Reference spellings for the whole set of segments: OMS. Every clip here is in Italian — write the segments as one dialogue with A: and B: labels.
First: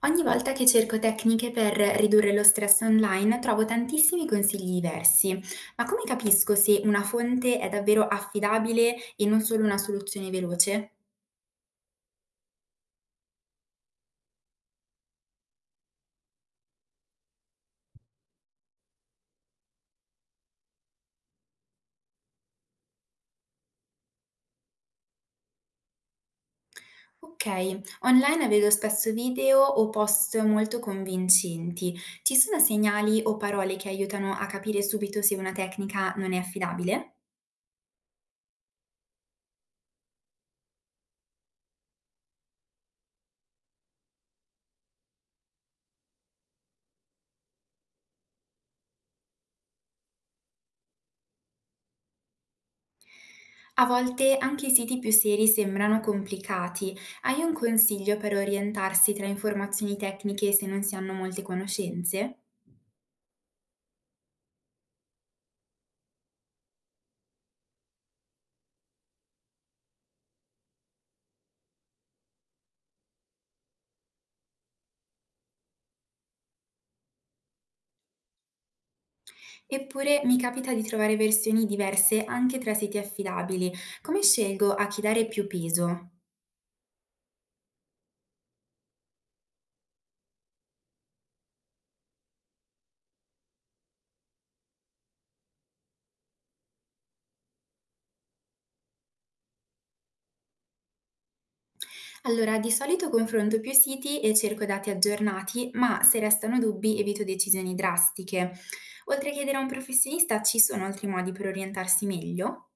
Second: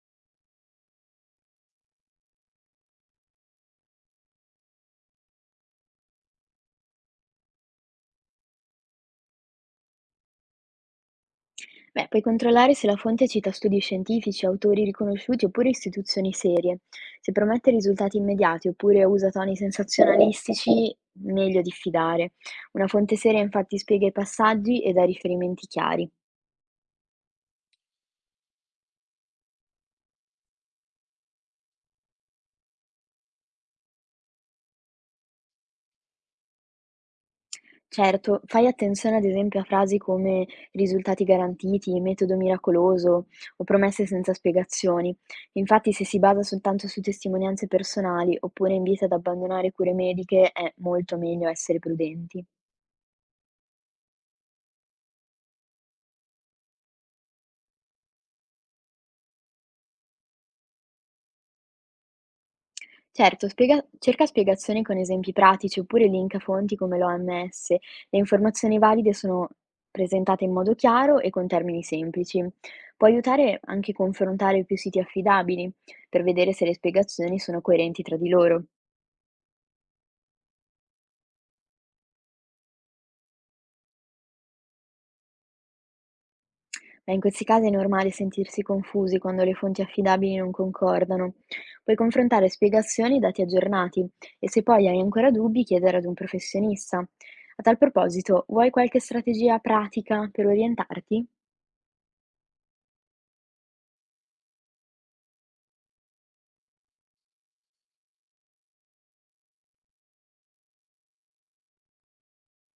A: Ogni volta che cerco tecniche per ridurre lo stress online trovo tantissimi consigli diversi, ma come capisco se una fonte è davvero affidabile e non solo una soluzione veloce?
B: Beh, puoi controllare se la fonte cita studi scientifici, autori riconosciuti oppure istituzioni serie. Se promette risultati immediati oppure usa toni sensazionalistici, meglio diffidare. Una fonte seria infatti spiega i passaggi e dà riferimenti chiari.
A: Ok, online vedo spesso video o post molto convincenti. Ci sono segnali o parole che aiutano a capire subito se una tecnica non è affidabile?
B: Certo, fai attenzione ad esempio a frasi come risultati garantiti, metodo miracoloso o promesse senza spiegazioni. Infatti, se si basa soltanto su testimonianze personali oppure invita ad abbandonare cure mediche, è molto meglio essere prudenti.
A: A volte anche i siti più seri sembrano complicati. Hai un consiglio per orientarsi tra informazioni tecniche se non si hanno molte conoscenze?
B: Certo, spiega cerca spiegazioni con esempi pratici oppure link a fonti come l'OMS. Le informazioni valide sono presentate in modo chiaro e con termini semplici. Può aiutare anche confrontare più siti affidabili per vedere se le spiegazioni sono coerenti tra di loro.
A: Eppure mi capita di trovare versioni diverse anche tra siti affidabili. Come scelgo a chi dare più peso?
B: Beh, in questi casi è normale sentirsi confusi quando le fonti affidabili non concordano. Puoi confrontare spiegazioni e dati aggiornati e se poi hai ancora dubbi chiedere ad un professionista. A tal proposito, vuoi qualche strategia pratica per orientarti?
A: Allora, di solito confronto più siti e cerco dati aggiornati, ma se restano dubbi evito decisioni drastiche. Oltre a chiedere a un professionista, ci sono altri modi per orientarsi meglio?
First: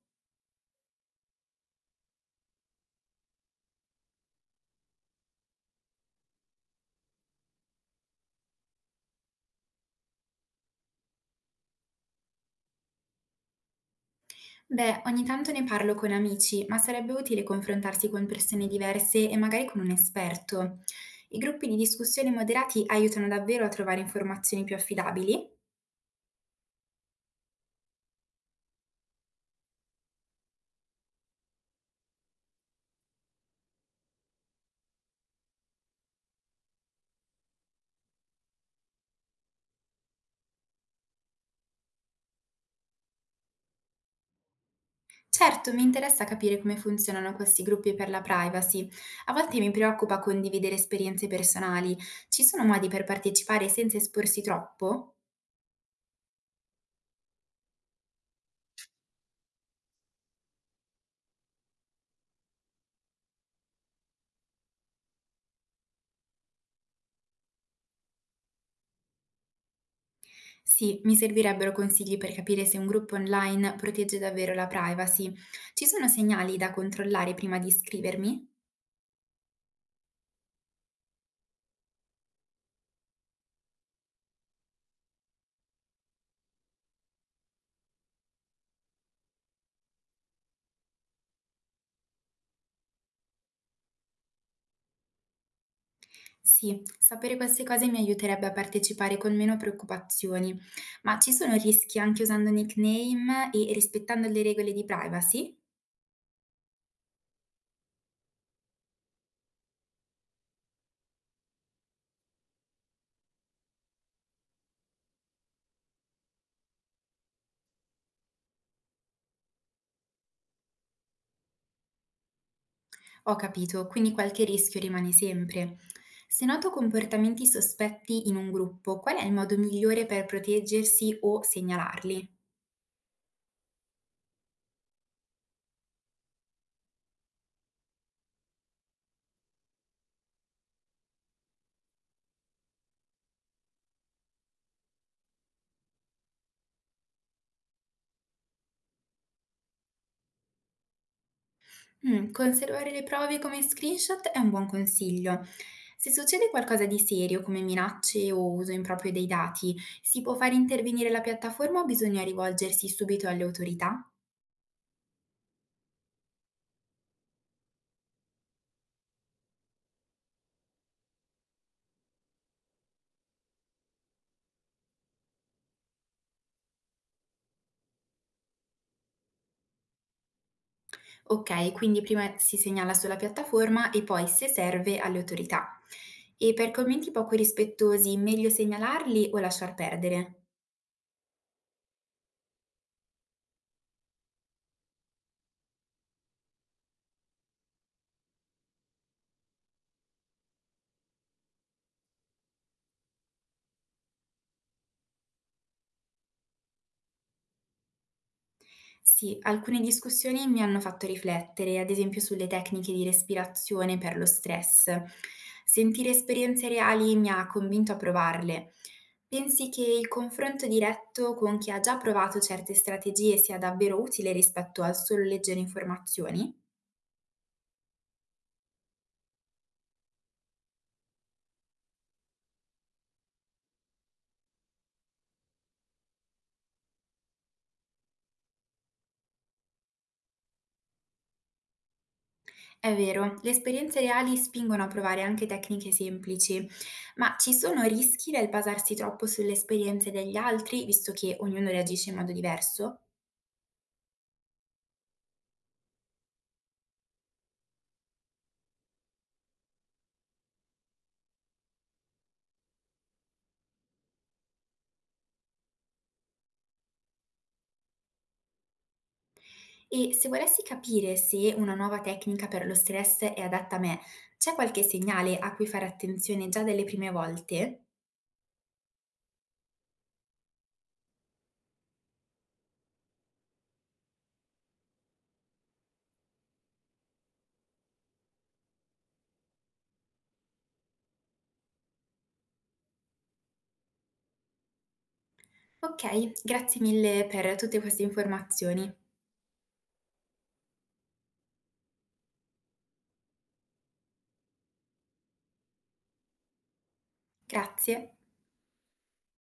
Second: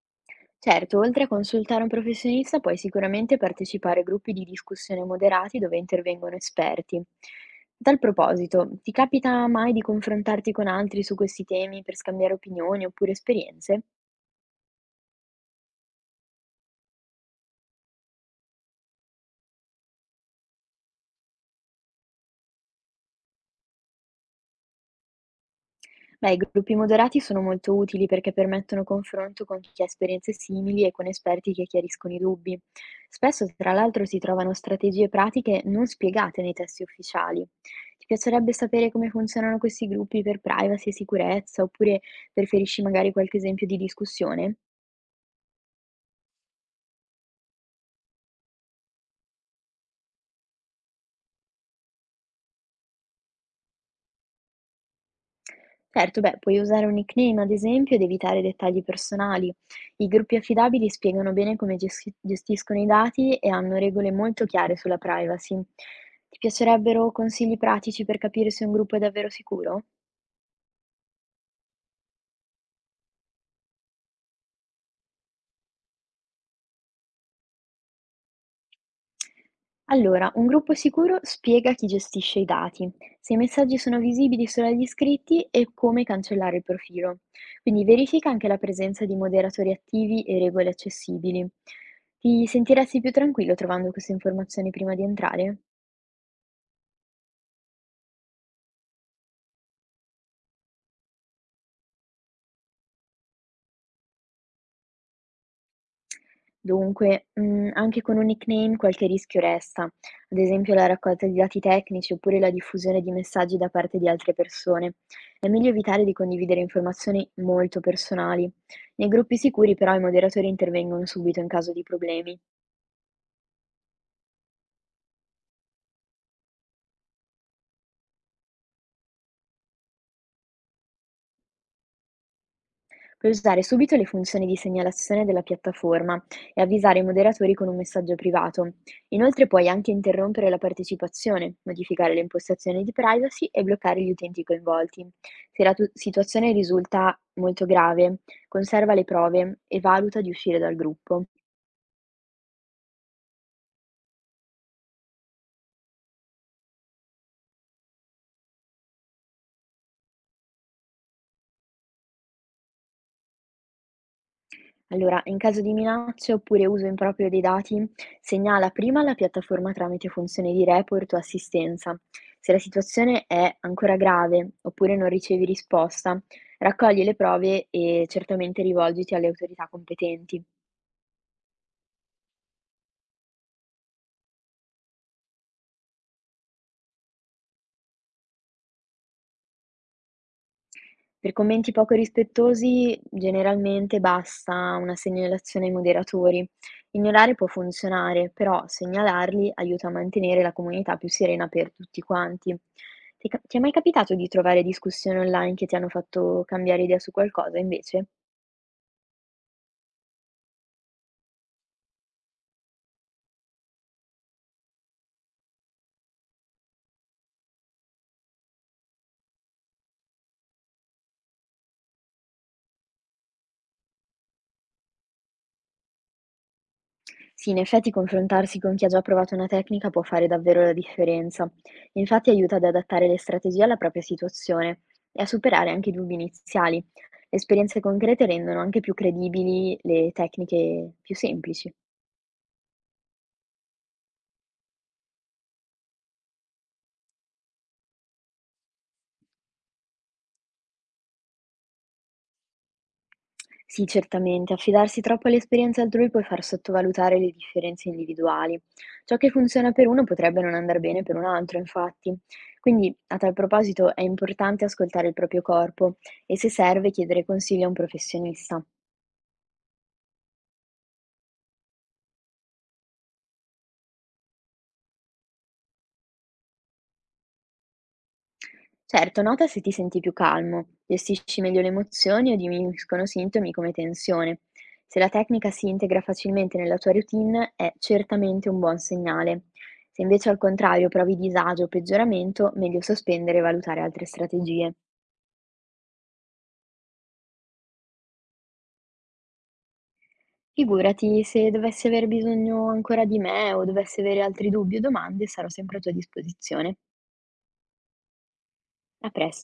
B: Certo, oltre a consultare un professionista, puoi sicuramente partecipare a gruppi di discussione moderati dove intervengono esperti. A tal proposito, ti capita mai di confrontarti con altri su questi temi per scambiare opinioni oppure esperienze?
A: Beh, ogni tanto ne parlo con amici, ma sarebbe utile confrontarsi con persone diverse e magari con un esperto. I gruppi di discussione moderati aiutano davvero a trovare informazioni più affidabili?
B: Beh, i gruppi moderati sono molto utili perché permettono confronto con chi ha esperienze simili e con esperti che chiariscono i dubbi. Spesso, tra l'altro, si trovano strategie pratiche non spiegate nei testi ufficiali. Ti piacerebbe sapere come funzionano questi gruppi per privacy e sicurezza, oppure preferisci magari qualche esempio di discussione?
A: Certo, mi interessa capire come funzionano questi gruppi per la privacy. A volte mi preoccupa condividere esperienze personali. Ci sono modi per partecipare senza esporsi troppo?
B: Certo, beh, puoi usare un nickname ad esempio ed evitare dettagli personali. I gruppi affidabili spiegano bene come gestiscono i dati e hanno regole molto chiare sulla privacy. Ti piacerebbero consigli pratici per capire se un gruppo è davvero sicuro?
A: Sì, mi servirebbero consigli per capire se un gruppo online protegge davvero la privacy. Ci sono segnali da controllare prima di iscrivermi?
B: Allora, un gruppo sicuro spiega chi gestisce i dati, se i messaggi sono visibili solo agli iscritti e come cancellare il profilo. Quindi verifica anche la presenza di moderatori attivi e regole accessibili. Ti sentiresti più tranquillo trovando queste informazioni prima di entrare?
A: Sì, sapere queste cose mi aiuterebbe a partecipare con meno preoccupazioni, ma ci sono rischi anche usando nickname e rispettando le regole di privacy?
B: Dunque, anche con un nickname qualche rischio resta, ad esempio la raccolta di dati tecnici oppure la diffusione di messaggi da parte di altre persone. È meglio evitare di condividere informazioni molto personali. Nei gruppi sicuri però i moderatori intervengono subito in caso di problemi.
A: Ho capito, quindi qualche rischio rimane sempre. Se noto comportamenti sospetti in un gruppo, qual è il modo migliore per proteggersi o segnalarli?
B: Puoi usare subito le funzioni di segnalazione della piattaforma e avvisare i moderatori con un messaggio privato. Inoltre puoi anche interrompere la partecipazione, modificare le impostazioni di privacy e bloccare gli utenti coinvolti. Se la situazione risulta molto grave, conserva le prove e valuta di uscire dal gruppo.
A: Conservare le prove come screenshot è un buon consiglio. Se succede qualcosa di serio come minacce o uso improprio dei dati, si può far intervenire la piattaforma o bisogna rivolgersi subito alle autorità?
B: Allora, in caso di minacce oppure uso improprio dei dati, segnala prima la piattaforma tramite funzioni di report o assistenza. Se la situazione è ancora grave oppure non ricevi risposta, raccogli le prove e certamente rivolgiti alle autorità competenti.
A: Ok, quindi prima si segnala sulla piattaforma e poi, se serve, alle autorità. E per commenti poco rispettosi, meglio segnalarli o lasciar perdere?
B: Per commenti poco rispettosi generalmente basta una segnalazione ai moderatori. Ignorare può funzionare, però segnalarli aiuta a mantenere la comunità più serena per tutti quanti. Ti è mai capitato di trovare discussioni online che ti hanno fatto cambiare idea su qualcosa invece?
A: Sì, alcune discussioni mi hanno fatto riflettere, ad esempio sulle tecniche di respirazione per lo stress. Sentire esperienze reali mi ha convinto a provarle. Pensi che il confronto diretto con chi ha già provato certe strategie sia davvero utile rispetto al solo leggere informazioni?
B: Sì, in effetti confrontarsi con chi ha già provato una tecnica può fare davvero la differenza. Infatti aiuta ad adattare le strategie alla propria situazione e a superare anche i dubbi iniziali. Le esperienze concrete rendono anche più credibili le tecniche più semplici.
A: È vero, le esperienze reali spingono a provare anche tecniche semplici, ma ci sono rischi nel basarsi troppo sulle esperienze degli altri, visto che ognuno reagisce in modo diverso?
B: Sì, certamente, affidarsi troppo alle esperienze altrui può far sottovalutare le differenze individuali. Ciò che funziona per uno potrebbe non andar bene per un altro, infatti. Quindi, a tal proposito, è importante ascoltare il proprio corpo e, se serve, chiedere consigli a un professionista.
A: E se volessi capire se una nuova tecnica per lo stress è adatta a me, c'è qualche segnale a cui fare attenzione già dalle prime volte?
B: Certo, nota se ti senti più calmo, gestisci meglio le emozioni o diminuiscono sintomi come tensione. Se la tecnica si integra facilmente nella tua routine, è certamente un buon segnale. Se invece al contrario provi disagio o peggioramento, meglio sospendere e valutare altre strategie.
A: Ok, grazie mille per tutte queste informazioni.
B: Figurati, se dovessi aver bisogno ancora di me o dovessi avere altri dubbi o domande, sarò sempre a tua disposizione.
A: Grazie.
B: A presto.